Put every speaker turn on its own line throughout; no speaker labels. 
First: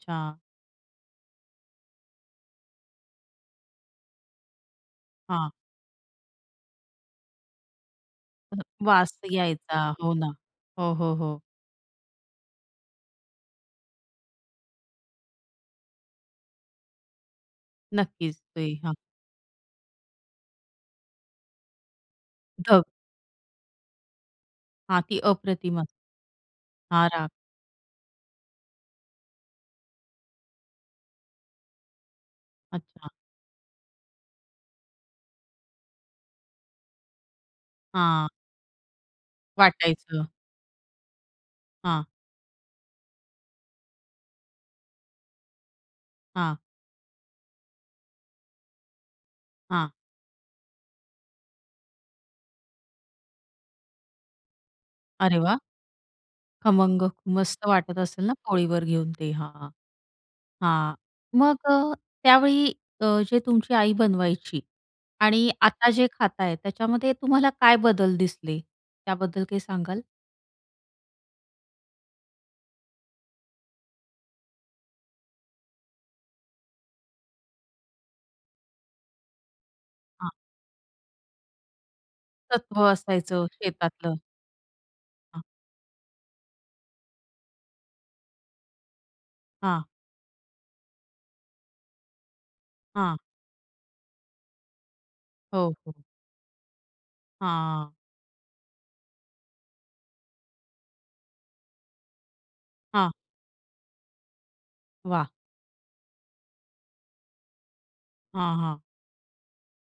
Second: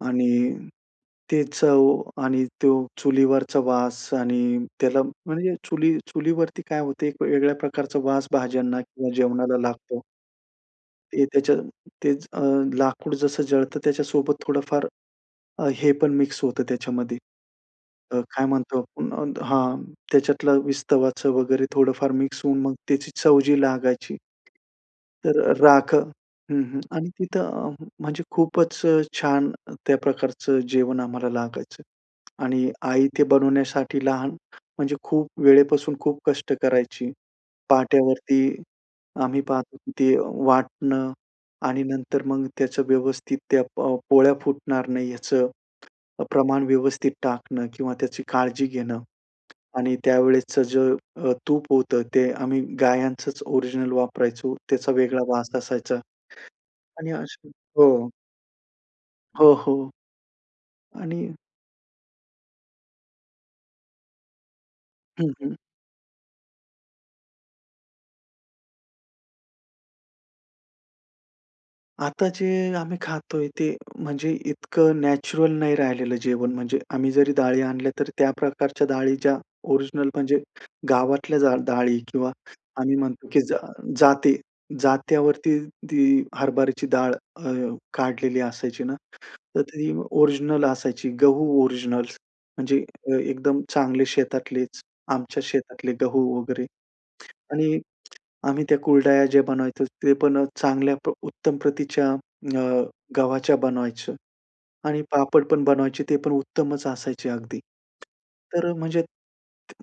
आणि ते चव आणि तो चुलीवरचा वास आणि त्याला
हां.
म्हणजे चुली चुलीवरती काय होते एक वेगळ्या प्रकारचा वास
हं,
भाज्यांना किंवा
वास
जेवणाला
यायचा,
लागतो.
हो ना. हो, हो,
ते
हो.
त्याच्या तेच अ, लाकूड जसं जळतं त्याच्यासोबत थोडंफार अ, हे पण मिक्स होतं त्याच्यामध्ये अ,
नक्कीच,
काय
ते
म्हणतो,
हां.
अ, हां, त्याच्यातलं विस्तवाचं वगैरे थोडंफार मिक्स होऊन मग
ढग.
त्याची चव जी लागायची.
हां, ती
तर अ,
अप्रतिम असत
राख हं, हं आणि
हां, राख
तिथं अ, म्हणजे खूपच अ, छान त्या प्रकारचं जेवण आम्हाला लागायचं. आणि आई
अच्छा.
ते बनवण्यासाठी लहान म्हणजे खूप वेळेपासून खूप कष्ट करायची.
हां.
पाट्यावरती आम्ही पाहतो की ती
वाटायचं.
वाटणं आणि
हां.
नंतर मग त्याचं व्यवस्थित त्या अ, प पोळ्या फुटणार नाही याचं अ,
हां.
प्रमाण व्यवस्थित टाकणं किंवा त्याची काळजी घेणं.
हां.
आणि त्या वेळेसचं जे अ, तूप होतं ते आम्ही गायांचंच ओरिजिनल वापरायचो, त्याचा वेगळा
अरे,
वास
वाह!
असायचा.
खमंग.
आणि असा
मस्त वाटत
हो.
असेल ना पोळीवर घेऊन ते. हां,
हो,
हां.
हो.
हां,
आणि
मग अ, त्यावेळी अ, जे तुमची आई बनवायची
हं,
आणि
हं.
आता जे खाताय, त्याच्यामध्ये तुम्हाला काय बदल दिसले. त्याबद्दल काही सांगाल?
आता जे आम्ही खातोय ते म्हणजे इतकं नॅचरल नाही राहिलेलं जेवण. म्हणजे आम्ही जरी डाळी आणल्या, तर त्या प्रकारच्या डाळी ज्या ओरिजिनल,
हां.
म्हणजे गावातल्या जा डाळी किंवा
सत्व
आम्ही म्हणतो की
असायचं
ज अ,
शेतातलं.
जाते
हां.
जात्यावरती ती हरभराची डाळ अ, काढलेली असायची ना, तर
हां.
ती ओरिजिनल असायची, गहू ओरिजिनल म्हणजे अ,
हां.
एकदम चांगले शेतातलेच. आमच्या
हो,
शेतातले
हो.
गहू वगैरे आणि
हां.
आम्ही त्या कुरड्या जे बनवायचं ते पण अ, चांगल्या प उत्तम प्रतीच्या अ,
हां.
गव्हाच्या बनवायचं आणि
वाह!
पापड पण बनवायचे, ते पण उत्तमच असायचे अगदी.
हां,
तर अ,
हां.
म्हणजे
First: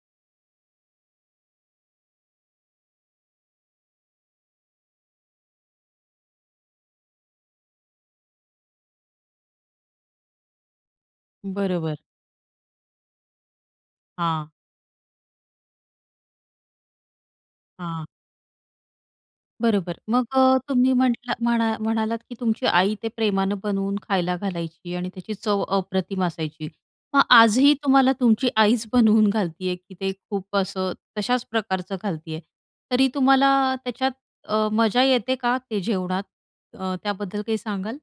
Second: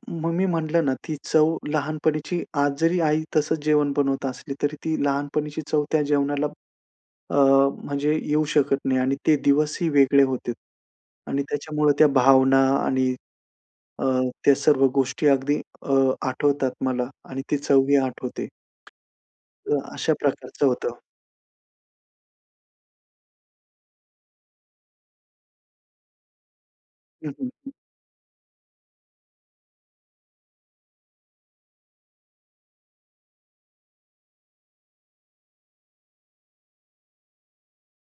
मग मी म्हटलं ना, ती चव लहानपणीची आज जरी आई तसंच जेवण बनवत असली, तरी ती लहानपणीची चव त्या जेवणाला अ, म्हणजे येऊ शकत नाही आणि ते दिवसही वेगळे होते आणि त्याच्यामुळे
बरोबर.
त्या भावना आणि अ,
हां.
त्या सर्व गोष्टी अगदी अ, आठवतात मला आणि ती चवही
हां.
आठवते. तर
बरोबर.
अशा
मग अ,
प्रकारचं
तुम्ही
होतं.
म्हटलात म्हणा म्हणालात की तुमची आई ते प्रेमानं बनवून खायला घालायची आणि त्याची चव अप्रतिम असायची. मग
हं, हं, हं.
आजही तुम्हाला तुमची आईच बनवून घालती आहे की ते खूप असं तशाच प्रकारचं घालती आहे. तरी तुम्हाला त्याच्यात अ, मजा येते का ते जेवणात? अ, त्याबद्दल काही सांगाल?